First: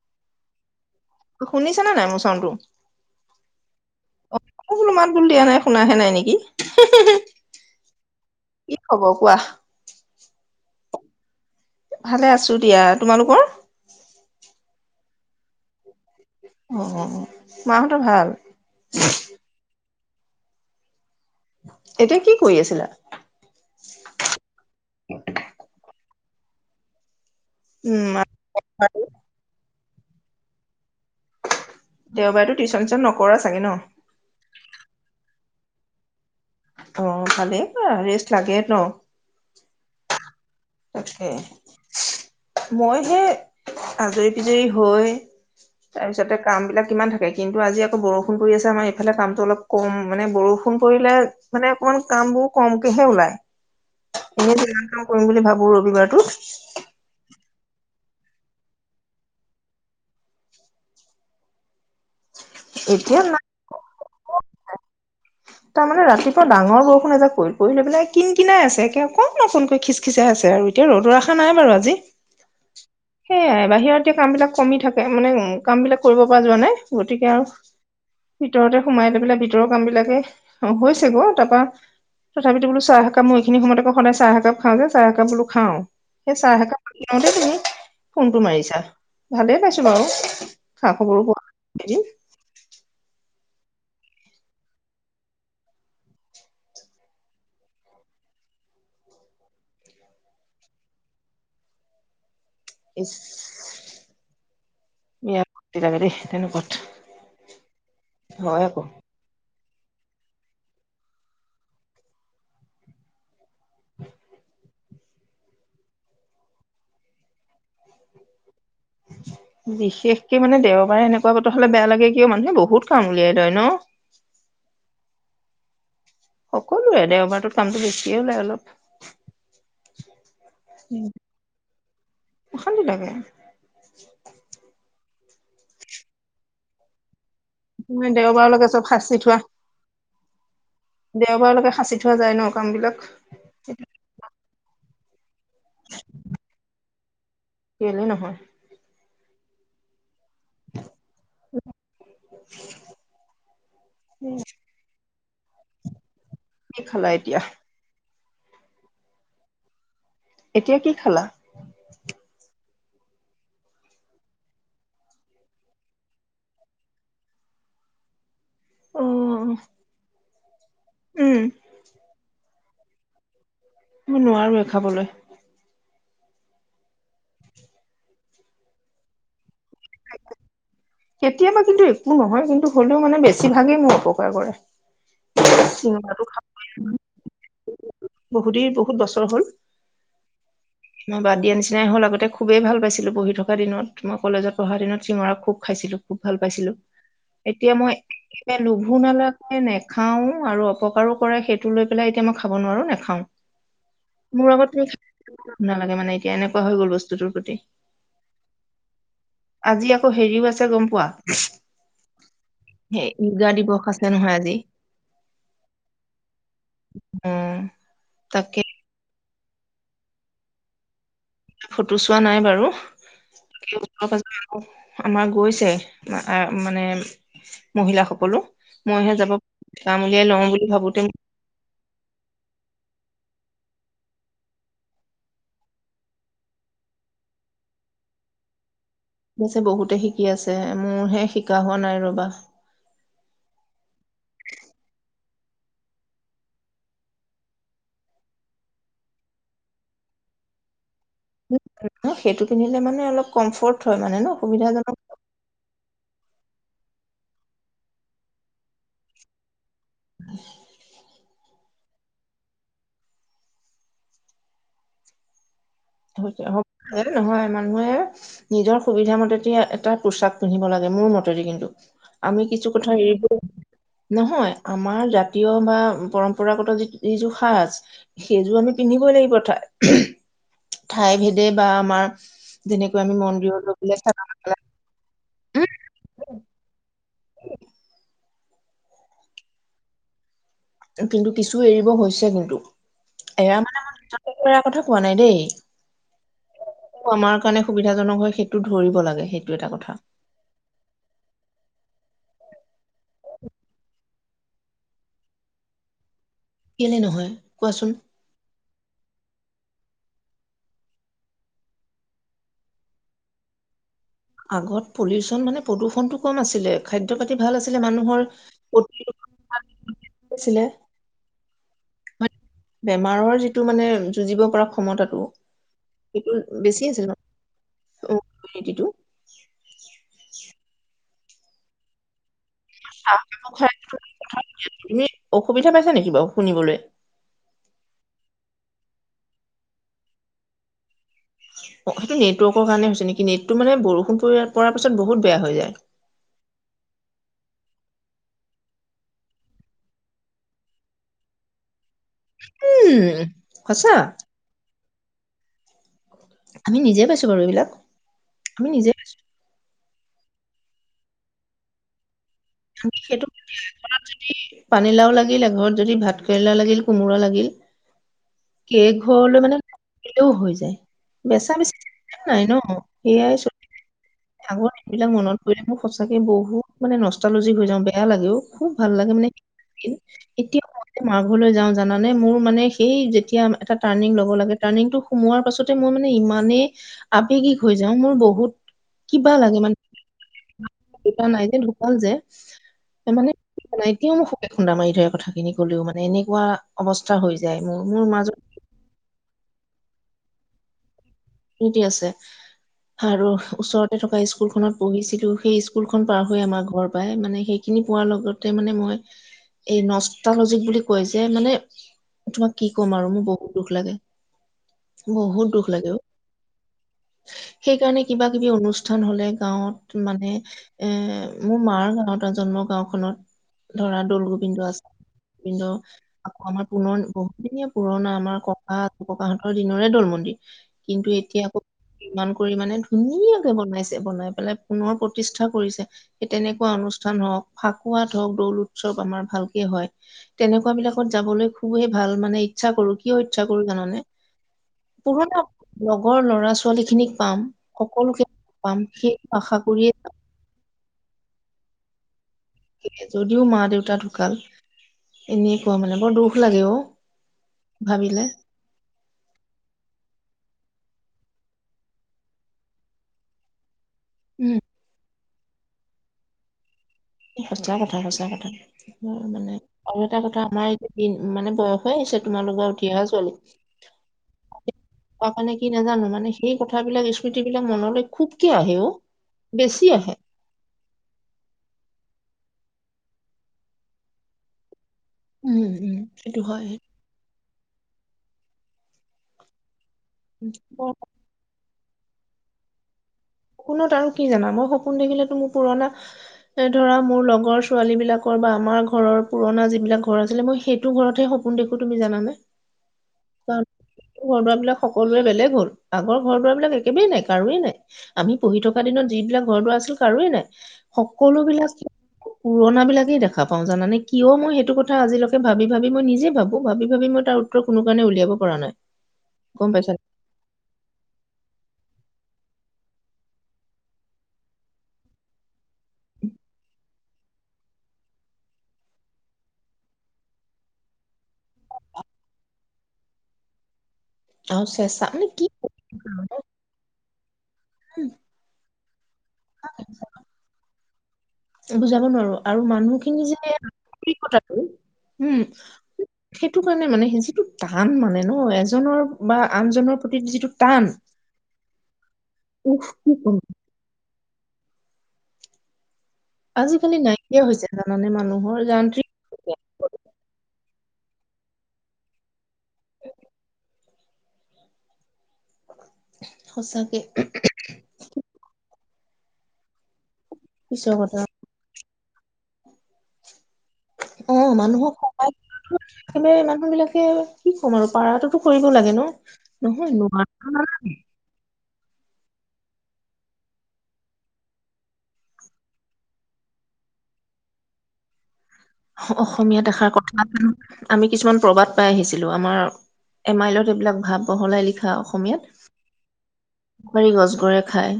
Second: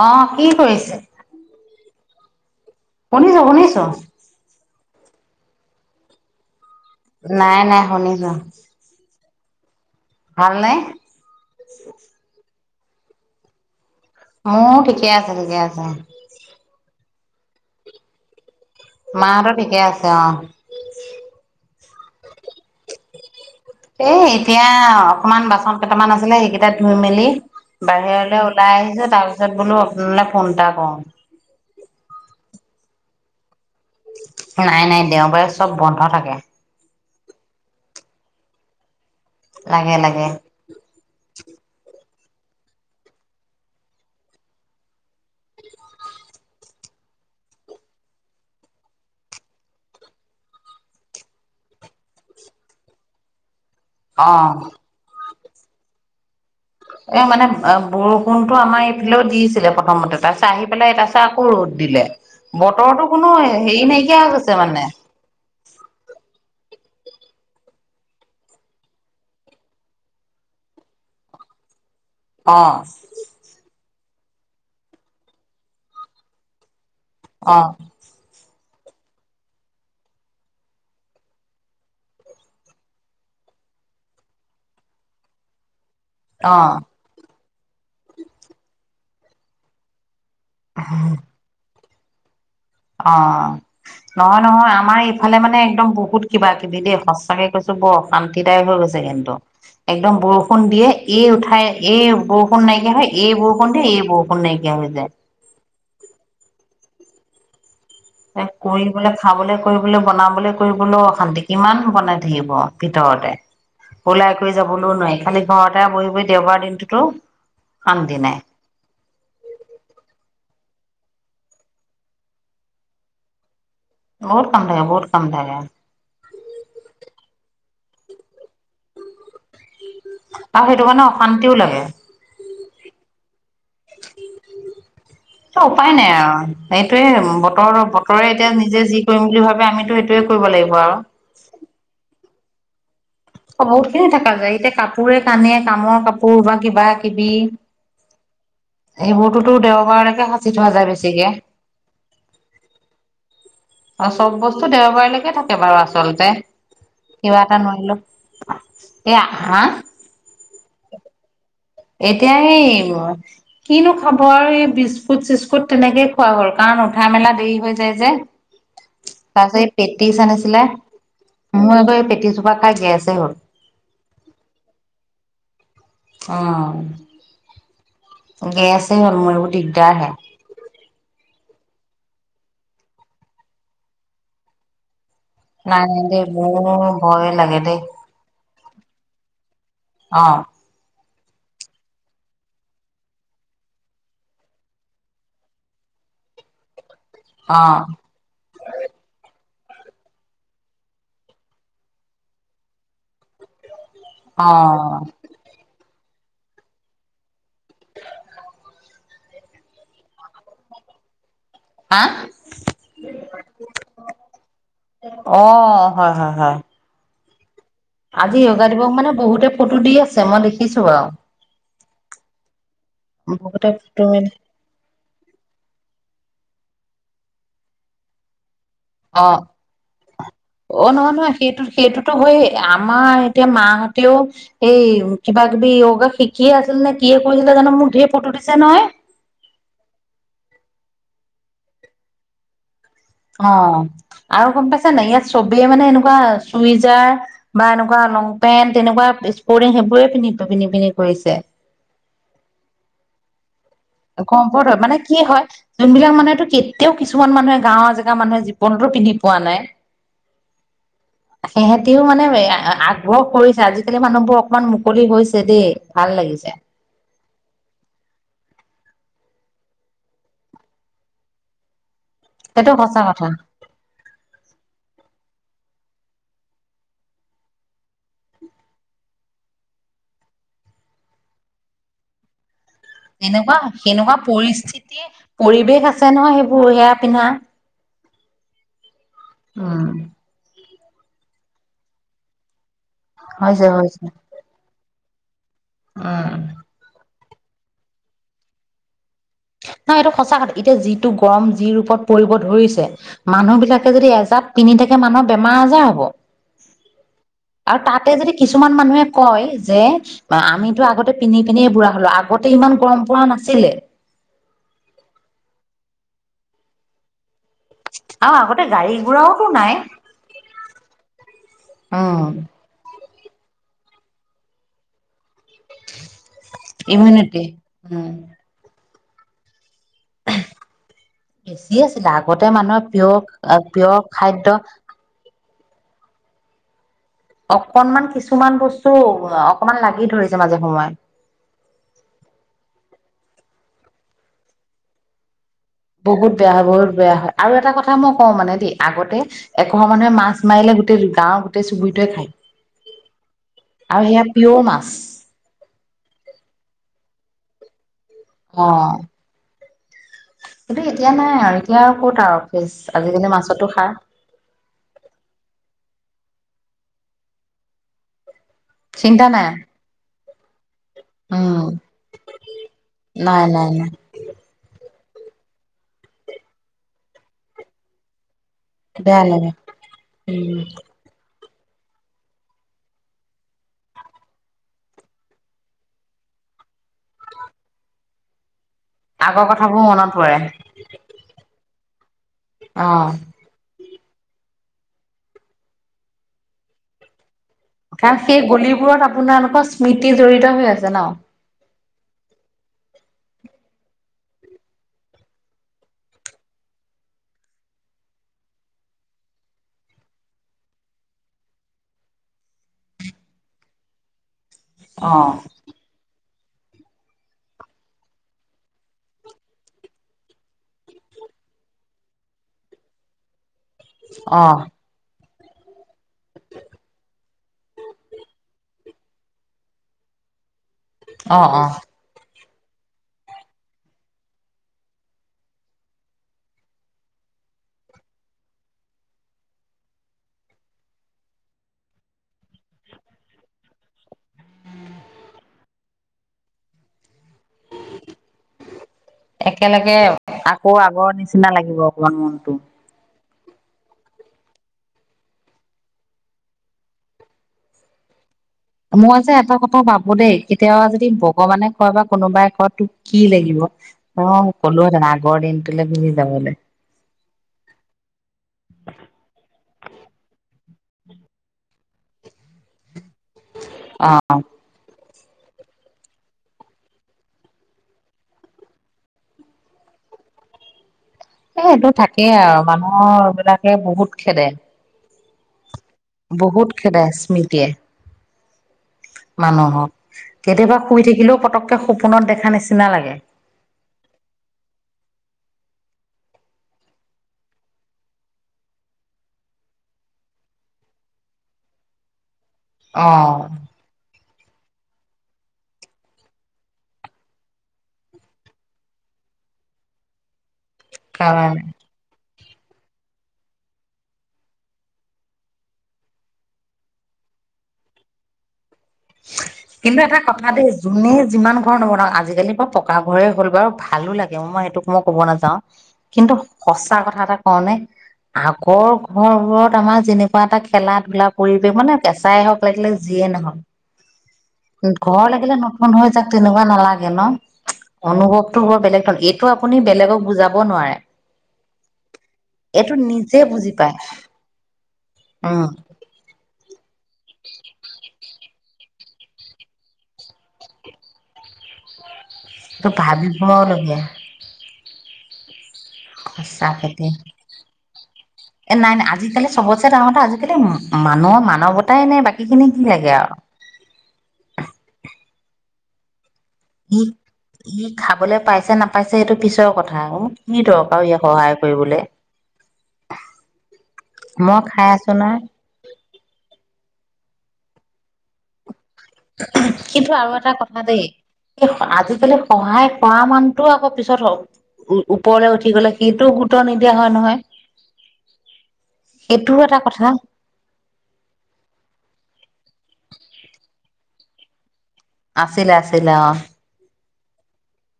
অ' কি কৰিছে। শুনিছা নে নাই মোৰ চাউণ্ডটো। শুনিছো, শুনিছো। কোনো মাত বোল দিয়া নাই শুনাহে নাই নেকি? নাই নাই শুনিছো। ৱাহ। ভালনে? ভালে আছো। দিয়া তোমালোকৰ। মোৰ ঠিকে আছে, ঠিকে আছে। অ', -অ', - অ' মাহঁতৰ ভাল। মাহঁতৰ ঠিকে আছে। অহ। এতিয়া কি কৰি আছিলা? এ'এতিয়া অকণমান বাচন কেইটামান আছে। সেইকেইটা ধুই মেলি উম বাহিৰলে ওলাই আহিছো তাৰ পিছত বোলো নে ফোন এটা কও। দেওবাৰেতো টিউচন চিউচন নকৰা ছাগে ন। নাই নাই দেওবাৰে চব বন্ধ থাকে। অ' ভালেই কৰা ৰেষ্ট লাগে ত। লাগে লাগে। তাকে মই হে আজৰি পিজৰি হৈ তাৰপিছতে কাম বিলাক কিমান থাকে কিন্তু আজি আকৌ বৰষুণ পৰি আছে আমাৰ এইফালে কামটো অলপ কম মানে বৰষুণ পৰিলে মানে অকমান কাম বোৰ কমকেহে ওলায়। এনেই যে অ'। ইমান কাম কৰিম বুলি ভাব বো ৰবিবাৰটোত। এ মানে বৰষুণটো আমাৰ এইফালেও দিছিলে প্ৰথমতে তাৰপিছত আহি পেলাই এ তাৰপিছত আকৌ ৰ'দ দিলে। বতৰতো এতিয়া কোনো হেৰি নাইকিয়া গৈছে মানে। তাৰমানে ৰাতিপুৱা ডাঙৰ বৰষুণ এ যে পৰিল পৰিলে পেলাই কিন কিনাই আছে একে অকণ অকণকৈ খিচ খিচাই আছে আৰু এতিয়া ৰ'দৰ আশা নাই বাৰু আজি। অ। সেয়াই বাহিৰত এতিয়া কাম বিলাক কমি থাকে মানে কাম বিলাক কৰিব পৰা যোৱা নাই। গতিকে আৰু অ'। ভিতৰতে সোমাই লৈ পেলাই ভিতৰৰ কাম বিলাকে হৈছে গ তাৰপৰা তথাপিতো বোলো চাহ একাপ মই এইখিনি সময়ত আকৌ সদায় চাহ একাপ খাওঁ যে চাহ একাপ বোলো খাওঁ। সেই চাহ অ', একাপ তুমি ফোনটো মাৰিছা ভালেই পাইছো বাৰু খা খবৰবোৰ কোৱা। [unintelligible] অ' নহয় নহয় আমাৰ ইফালে মানে একদম বহুত কিবা কিবি দেই সঁচাকে কৈছো বৰ অশান্তিদায়ক হৈ গৈছে কিন্তু একদম বৰষুণ দিয়ে এই উঠাই এই বৰ [unintelligible] নাইকিয় হয় ইচ এই বৰষুণ এই বৰষুণ নাইকিয়া হৈ যায়। বেয়া লাগে দেই তেনেকুৱাত এ হয় আকৌ কৰি বোলে খাবলে। কৰিবলৈ বনাবলৈ কৰিবলৈ অশান্তি কিমান বনাই থাকিব ভিতৰতে। ওলাই কৰি যাব কোনো নোৱাৰি খালি ঘৰতে বহি বহি দেওবাৰ দিনটোতো শান্তি নাই। বিশেষকে মানে দেওবাৰে এনেকোৱা বতৰ হলে বেয়া লাগে কিয় মানুহে বহুত কাম উলিয়াই লয় ন। বহুত কাম থাকে বহুত কাম থাকে। অ। সকলোৱে দেওবাৰটোত কামটো বেছিয়ে হয় অলপ। আৰু সেইটো কাৰণেও অশান্তিও লাগে। অশান্তি লাগে ত উপায় নাই আৰু এইটোয়ে বতৰ মানে বতৰে এতিয়া দেওবাৰলৈকে চব নিজে যি সাঁচি কৰিম থোৱা বুলি ভাবে আমিতো সেইটোয়ে কৰিব লাগিব আৱ। কামবিলাক। বহুতখিনি থাকা যায় এতিয়া কাপ পোৰে। কানে কামৰ কাপোৰ বা কিবা। কীবি গলেও নহয় এইবোৰতো দেওবাৰেলৈকে চিটো মাজা বেছিকে আৰু চব বস্তু দেওবাৰলৈ থাকে বাৰু আচলতে। কি খালা এতিয়া কিবা এটা নোৱাৰিলো এয়া হা! এতিয়া কি খালা? এতিয়া এই কিনো খাব আৰু এই বিস্কুট চিস্কুট তেনেকেই খোৱা হ'ল কাৰণ উঠা মেলা দেৰি হৈ যায় যে অ তাৰ উম পছত পেট্ৰিছান আছে ছিলে। মই এবাৰ পিটিছো। বাাকা গ আছে হ মই নোৱাৰো এ খাবলৈ। উ গে আছে হ'ল মোৰ এইবোৰ দিগদাৰ হে কেতিয়াবা কিন্তু একো নহয় কিন্তু হ'লেও মানে বেছিভাগেই মোক উপকাৰ কৰে। নাই নাই দে চিঙৰাটো খা মোৰ ভয় লাগে দে বহুতেই বহুত বছৰ হ'ল। অ' মই বাদ দিয়া নিচিনাই হ'ল, আগতে খুবেই ভাল পাইছিলোঁ পঢি থকা দিনত মই কলেজত পঢ়াৰ দিনত শিঙৰা খুব খাইছিলো খুব ভাল পাইছিলোঁ। এতিয়া অ', মই এয়া নোভো নালাগ নাখাও আৰু অপকাৰো কৰে সেইটো লৈ পেলাই এতিয়া মই খাব নোৱাৰো নাখাও অ! নালাগে মানে এতিয়া এনেকুৱা হৈ গ'ল বস্তুটোৰ প্ৰতি [inaudible] আজি আকৌ হেৰিও আছে গম পোৱা হা সেই ঈৰ্গা দিৱস আছে নহয় আজি। অ', হয়, হয়, হয়। অ! আজি তাকে যোগা দিৱস মানে বহুতে ফটো দি আছে মই দেখিছো বাৰু। ফটো চোৱা নাই বাৰু বহুতে ফটো ও মেলি। প আমাৰ গৈছে। মানে মহিলাসকলো মইহে যাব অ' কাম উলিয়াই লওঁ বুলি অ' ভাবোতে নহয় নহয় সেইটো সেইটোতো হয় আমাৰ এতিয়া মা আৰু তেওঁ এই কিবা কিবি য়োগা শিকিয়ে আছিল নে কিিয়ে কৰিৈছিলে জানো মোক ধঢেৰ ফটো দিছে নহয়। ঠিক আছে বহুতে শিকি আছে মোৰহে শিকা হোৱা নাই ৰবা অ আৰু গম পাইছ নে ইয়াত চবেই মানে এনেকুৱা চুইজাৰ বা এনেকুৱা লং পেন্ট এনেকুৱা স্পৰ্টিং সেইবোৰে পিন্ধি পিন্ধি কৰিছে [inaudible] সেইটো কিনিলে মানে অলপ কম্ফৰ্ট কমফৰ্ট হয়, মানে কি হয় যোনবিলাক মানুহে তো কেতিয়াও কিছুমান মানুহে, গাঁওৰ জেগাৰ মানুহে জীৱনতো পিন্ধি পোৱা নাই। সেয়েহে এতিয়াও মানে, আ-আগ্ৰহ কৰিছে আজিকালি মানুহবোৰ অকমান মুকলি হৈছে দেই। ভাল হৈছে, লাগিছে হব [unintelligible] নহয়, মানুহে নিজৰ সুবিধা মতেদি এটা পোচাক পিন্ধিব লাগে মোৰ মতেদি কিন্তু। আমি কিছু সেইটো কথা সঁচা এৰিব, নহয় আমাৰ জাতীয় বা পৰম্প পম্পৰাগত যি-যিযোৰ সাজ, সেইযোৰ আমি পিন্ধিবই লাগিব ঠাই [inaudible] ঠাই ভেদে বা আমাৰ যেনেকৈ আমি মন্দিৰত তেনেকুৱা, গৈ পেলাই সেনেকুৱা চাদৰ মেখেলা পৰিস্থিতিয়ে উম পৰিৱেশ আছে নহয়, সেইবোৰ সেয়া পিন্ধা, উম। কিন্তু কিছু এৰিব হৈছে কিন্তু। এয়া হৈছে মানে আমাৰ হৈছে নিজকে কিবা কথা কোৱা নাই দেই। উম। আমাৰ কাৰণে সুবিধাজনক হয়, সেইটো ধৰিব লাগে। সেইটো এটা কথা নহয় এইটো সঁচা কথা, এতিয়া যিটো গৰম যি ৰূপত পৰিব ধৰিছে, মানুহ বিলাকে যদি এজ তাত পিন্ধি থাকে মানুহৰ বেমাৰ আজাৰ হ'ব। কেলে নহয়? আৰু কোৱাচোন। তাতে যদি কিছুমান মানুহে কয়, যে আমিতো আগতে পিন্ধি-পিনন্ধিয়ে বুঢ়া হলো, আগতে ইমান গৰম পৰা নাছিলে। আগত পল্যুলচন মানে প্ৰদূষণতটো কম আছিলে, খাদ্য পাতি ভাল আছিলে মানুহৰ আৰু আগতে গাড়ী প্ৰতি ঘোৰাওতো [inaudible] আছিলে। অঁ। বেমাৰৰ যিটো মানে যুঁজিব পৰা ক্ষমতাতটো সেইটো বেছি আছিল ন, ইমিউনিটি উম অ', ইউমিনিতিটো। বেছি আছিলে, আগত তে মানুহৰ পিয়ৰ আ, পিয়ৰ খাদ্য তুমি অসুবিধা পাইছে নেকি বাৰু, শুনিবলৈ? অকনমান কিছুমান বস্তু, অকনমান লাগি ধৰিছে, মাজে সময়ে। অ', সেইটো নেটৱৰ্কৰ কাৰণে হৈছে নেকি, নেটটো মানে বৰষুণ পৰি-পৰাৰ পিছত বহুত বেয়া হৈ যায়। বহুত বেয়া হয়, বহুত বেয়া হয়, আৰু এটা কথা মই কওঁ মানে দেই, আগতে এঘৰ মানুহে মাছ মাৰিলে গোটেই গাঁৱৰ গোটেই চুবুৰিত টোৱে খায়, উম সঁচা আৰু সেয়া পিয়ৰ মাছ। [unintelligible] আমি নিজে পাইছো বাৰু এইবিলাক। অ আমি নিজে খাইছোঁ। কিন্তু, এতিয়া নাই আৰু এতিয়া আৰু ক'ত আৰু। ফ্ৰেছ সেইটো আজিকালি মাছতো সাৰ যদি পানীলাও লাগিলে ঘৰত যদি ভাত ভাত কেৰেলা লাগিল, কুমুৰা লাগিল। কে চিন্তা ঘৰলৈ নাই মানে [unintelligible] হৈ যায়। বেচা উম বেচি নাই ন'। সেইয়াই নাই নাই [unintelligible] নাই আগৰ এইবিলাক মনত পৰিলে, মোৰ সঁচাকে বহুত মানে নষ্ট নষ্টালজি হৈ যাওঁ, বেয়া লাগে অ'! খুব ভাল লাগে মানে, উম এতিয়াও মা যাওঁ জানানে। মোৰ মানে, সেই যেতিয়া এটা টাৰ্ণিং ল'ব লাগে। টাৰ্ণিংটো সোমোৱাৰ পাছতে মই মানে ইমানে আবেগিক হৈ যাওঁ। মোৰ বহুত কিবা আগৰ লাগে মানে কথাবোৰ মনত পৰে। দেউতা [unintelligible] যে, অ'! নাই। এতিয়াও মোক শুকে খুন্দা মাৰি ধৰে, কথাখিনি ক'লেও মানে, এনেকুৱা অৱস্থা হৈ যায় মোৰ মোৰ কাৰণ, মাজত সেই গলিবোৰত আপোনাৰ এনেকুৱা স্মৃতি জড়িত হৈ আছে ন'। স্মৃতি আছে আৰু ওচৰতে থকা স্কুলখনত পঢ়িছিলো। সেই স্কুলখন পাৰ হৈ আমাৰ ঘৰ পাই মানে, সেইখিনি পোৱাৰ লগতে মানে মই, এই নষ্টালজিক বুলি কয় যে, মানে, তোমাক কি ক'ম আৰু মোৰ বহুত দুখ লাগে! অ বহুত দুখ লাগে অ'! সেইকাৰণে, কিবা কিবি অনুষ্ঠান হ'লে গাঁৱত মানে মোৰ মাৰ গাঁৱত আৰু জন্মৰ গাঁওখনত ধৰা দৌল অ গোবিন্দ আছে। গোবিন্দ আকৌ আমাৰ পুনৰ বহুত দিনীয়া পুৰণা আমাৰ ককা, ককাহঁতৰ দিনৰে দৌল মন্দিৰ। কিন্তু, অ এতিয়া আকৌ অ ইমান কৰি মানে, ধুনীয়াকে বনাইছে। বনাই পেলাই পুনৰ প্ৰতিষ্ঠা কৰিছে। সেই তেনেকুৱা অনুষ্ঠান হওক, ফাকুৱাত হওক দৌল উৎসৱ, আমাৰ ভালকে হয়। তেনেকুৱা বিলাকত যাবলৈ খুবেই ভাল মানে, ইচ্ছা কৰোঁ। কিয় ইচ্ছা কৰোঁ জানানে? পুৰণা লগৰ ল'ৰা ছোৱালী খিনিক পাম সকলোকে পাম সেই আশা কৰিয়ে একেলগে আকৌ আগৰ নিচিনা লাগিব অকণমান মন [unintelligible] যদিও মা দেউতা ঢুকাল। এনে কোৱা মানে বৰ দুখ লাগে অ'! ভাবিলে! মই যে এটা কথা ভাবোঁ দেই! কেতিয়াবা যদি ভগৱানে কয় বা কোনোবাই কয় তোক কি লাগিব? অ'! উম ক'লো হেতেন বৰ দিনটোলে বুলি যাবলৈ। সঁচা কথা, সচাঁ কথা। মানে আৰু এটা কথা আমাৰ দিন মানে বয়স হৈ আহিছে। তোমালোকে উঠি অহা ছোৱালী। আ কোৱা কাৰণে কি নাজানো মানে সেই কথাবিলাক স্মৃতি বিলাক মনলৈ খুবকে আহে অ' বেছি আহে। এ সেইবোৰ থাকেই আৰু মানুহৰ বিলাকে বহুত খেদে। উম' উম সেইটো হয় বহুত খেদায় স্মৃত [unintelligible] মানুহক কেতিয়াবা মই শুই থাকিলেও পতক সপোনত দেখা নিচিনা লাগে। সপোনত আৰু কি জানা মই সপোন দেখিলেতো মোৰ পুৰণা এ ধৰা মোৰ লগৰ ছোৱালী বিলাকৰ বা আমাৰ ঘৰৰ পুৰণা যিবিলাক ঘৰ আছিলে মই সেইটো ঘৰতহে সপোন দেখো তুমি জানে অ ঘৰ দুৱাৰ বিলাক সকলোৰে বেলেগ হ'ল আগৰ ঘৰ দুৱাৰ বিলাক একেবেই নাই কাৰোৱেই নাই আমি পঢ়ি থকা দিনত যিবিলাক ঘৰ দুৱাৰ আছিল কাৰোৱেই নাই সকলো কাৰণে বিলাক পুৰণা বিলাকেই দেখা পাওঁ জানে কিয় মই সেইটো কথা আজিলৈকে ভাবি ভাবি মই নিজে ভাবো ভাবি ভাবি মই তাৰ উত্তৰ কোনো কাৰণে উলিয়াব পৰা নাই গম পাইছা কিন্তু এটা কথা দেই যোনে যিমান ঘৰ বনাওক আজিকালি বাও পকা ঘৰে হ'ল বাৰু ভালো লাগে মই সেইটোক মই ক'ব নাযাওঁ কিন্তু সঁচা কথা এটা কওঁনে আগৰ ঘৰবোৰত আমাৰ যেনেকুৱা এটা খেলা ধূলা পৰিৱেশ মানে কেচাই হওঁক লাগিলে যিয়ে নহওক আৰু চেঁচা মানে ঘৰ কি লাগিলে নতুন হৈ যাক তেনেকুৱা নালাগে ন অনুভৱতো বৰ বেলেগ এইটো আপুনি বেলেগক বুজাব নোৱাৰে বুজাব নোৱাৰো আৰু এইটো মানুহখিনি যে নিজে বুজি পায় আন্তৰিকতাটো উম সেইটো কাৰণে মানে সেই যিটো টান মানে ন অ এজনৰ বা আনজনৰ প্ৰতি যিটো টান উফ টো কি ভাবিব কম লগিয়া সঁচাকে আজিকালি দে, নাইকিয়া হৈছে জানানে মানুহৰ নাই নাই যান্ত্ৰিক আজিকালি চবতছে ডাঙৰ কথা আজিকালি মানুহৰ মানৱতাই নাই বাকীখিনি কি লাগে আৰু। সঁচাকে [unintelligible] খাবলৈ পাইছে নাপ পাইছে সেইটো পিছৰ কথা আৰু। কি পিছৰ দৰকাৰ আৰু কথা ইয়াক সহায় কৰিবলে। [inaudible] অ', মানুহৰ সহায়বাৰে মানুহ বিলাকে কি ক'ম আৰু পাৰাতোতো কৰিব লাগে ন'। কিন্তু আৰু এটা কথা নহয় [unintelligible] দেই আজিকালি সহায় কৰা মানুহটোও আকৌ পিছত ওপৰলে উঠি গ'লে সেইটোও গুৰুত্ব নিদিয়া হয় নহয়। সেইটোও অসমীয়া এটা দেখাৰ কথা, আমি কিছুমান প্ৰবাদ পাই আহিছিললোঁ, আমাৰ এমাইলত এইবিলাক ভাপ বহলাই লিখা। আছিলে-আছিলে অ', বাৰি গছ গৰুৱে খায়।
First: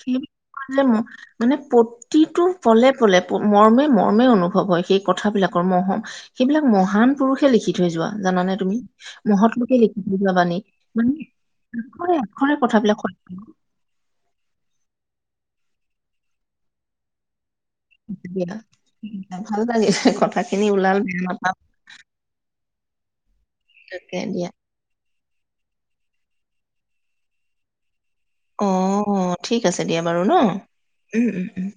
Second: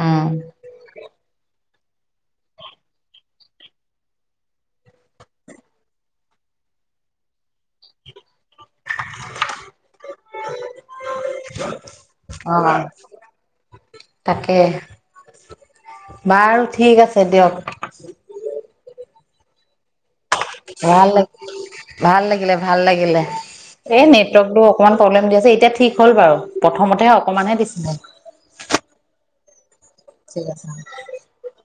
সো উম [unintelligible] মানে প্ৰতিটো পলে-পলে মৰ্মে-মৰ্মে অনুভৱ হয় সেই। কথাবিলাকৰ মহম সেইবিলাক মহান পুৰুষে লিখি থৈ যোৱা জানানে। তুমি মহৎ লোকে লিখি থৈ যোৱাবানি মানে অ আখৰে-আখৰে কথাবিলাক সত্য। তাকে বাৰু ঠিক আছে দিয়ক। [unintelligible] ভাল পালি কথা ভাল ল ভাল লাগিলে ভাল লাগিলে এই তাকে দিয়া নেটৱৰ্কবোৰ অকনমান প্ৰবলেম দিয়া। যে এতিয়া ঠিক হ'ল বাৰু প্ৰথমতেহে অকমানহে দিছিলে। অ-অ ঠিক, ঠিক আছে দিয়া বাৰু ন ঠিক আছে উম-উম-উম।